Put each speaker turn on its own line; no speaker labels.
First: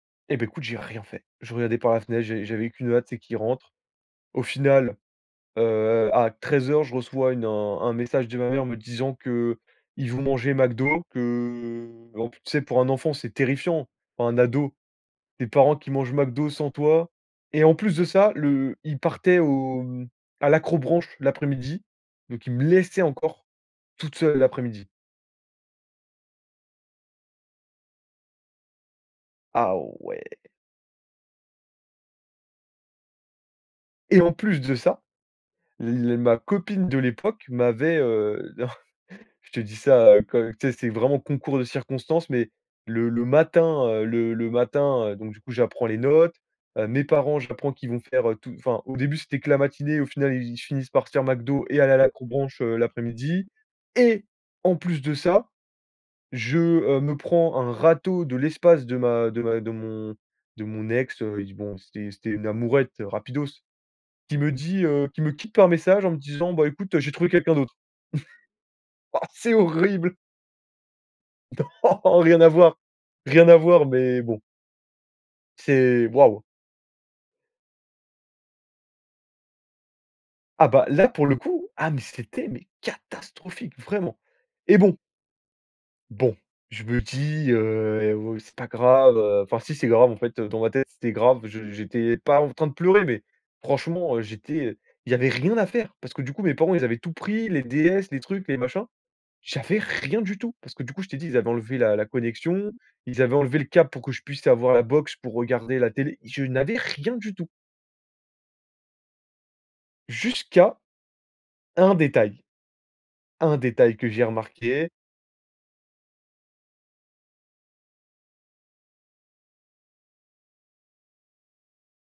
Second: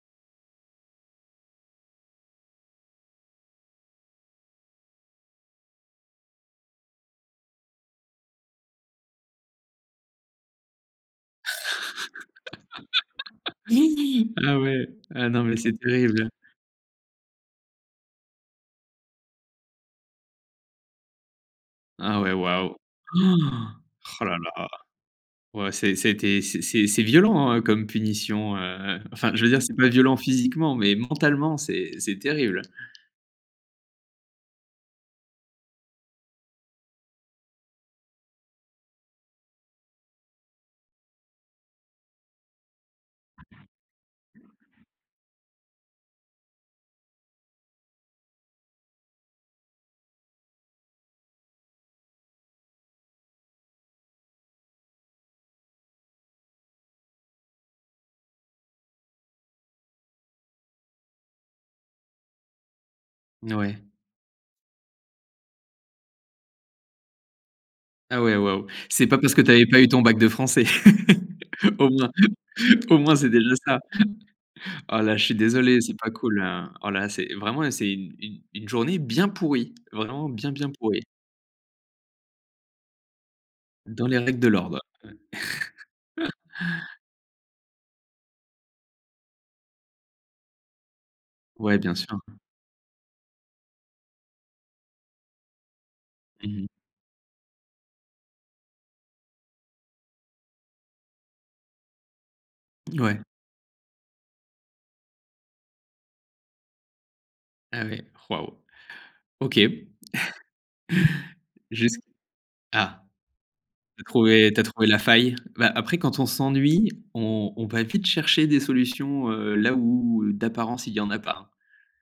Et ben écoute, j'ai rien fait. Je regardais par la fenêtre, j'ai j'avais qu'une hâte, c'est qu'il rentre. Au final, heu, à 13:00, je reçois une, heu, un un message de ma mère me disant qu'ils vont manger McDo, que, en plus, tu sais, pour un enfant, c'est terrifiant. Pour un
Ah
ado,
ouais, ah non
des
mais c'est
parents qui mangent
terrible.
McDo sans toi et en plus de ça le ils partaient au mmh, à l'accrobranche l'après-midi,
Ah ouais,
donc ils me
waouh!
laissaient
Oh!
encore tout
Oh là
seul
là!
l'après-midi.
Ouais c'est, ça été c'est c'est violent, hein, comme punition, heu, enfin je veux dire c'est
Ah
pas violent
ouais.
physiquement mais mentalement c'est c'est terrible.
Et en plus de ça, la ma copine de l'époque m'avait, heu, d je te dis ça, heu, tu sais, c'est vraiment concours de circonstances, mais le le matin, heu, le le matin, heu, donc du coup, j'apprends les notes, heu, mes parents j'apprends qu'ils vont faire tout enfin au début, c'était que la matinée, au final ils finissent par se faire McDo et aller à l'accrobranche, heu, l'après-midi et en plus de ça, je, heu, me prends un râteau de l'espace de ma de ma de mon de mon ex heu, bon, c'était c'était une amourette rapidos,
Ouais.
qui me dit, heu, qui me quitte par message en me disant, bah écoute, heu, j'ai trouvé quelqu'un d'autre.
Ah ouais, waouh! C'est pas
Ah
parce que tu
c'est
avais pas eu ton
horrible
bac de français. Au moins,
Oh rien à voir,
au moins c'est
rien
déjà
à
ça.
voir, mais bon
Ah là, je suis désolé c'est
c'est,
pas cool,
waouh!
hein. Ah là, c'est vraiment c'est une une une journée bien pourrie, vraiment bien
Ah
bien
bah
pourrie.
là pour le coup, ah mais c'était mais catastrophique
Dans
vraiment
les règles de
et
l'ordre.
bon bon, je me dis, heu: «Oh c'est pas grave». Heu, enfin si c'est grave en fait dans ma tête, c'était grave, je
Ouais, bien
j'étais
sûr.
pas en train de pleurer, mais franchement j'étais, heu, il y avait rien à faire, parce que du coup mes
Mmh mh.
parents, ils avaient tout pris, les DS, les trucs, les machins, J'avais rien du tout, parce que du coup, je t'ai dit, ils avaient enlevé la la connexion, ils
Ouais.
avaient enlevé le câble pour que je puisse avoir la box pour regarder la télé, je n'avais rien du tout
Ah ouais? Waouh! OK.
jusqu'à un
Jusqu
détail.
ah!
Un détail
Tu as
que j'ai
trouvé, tu as trouvé
remarqué
la faille. Bah après quand on s'ennuie, on on va vite chercher des solutions, heu, là où heu, d'apparence il y en a pas.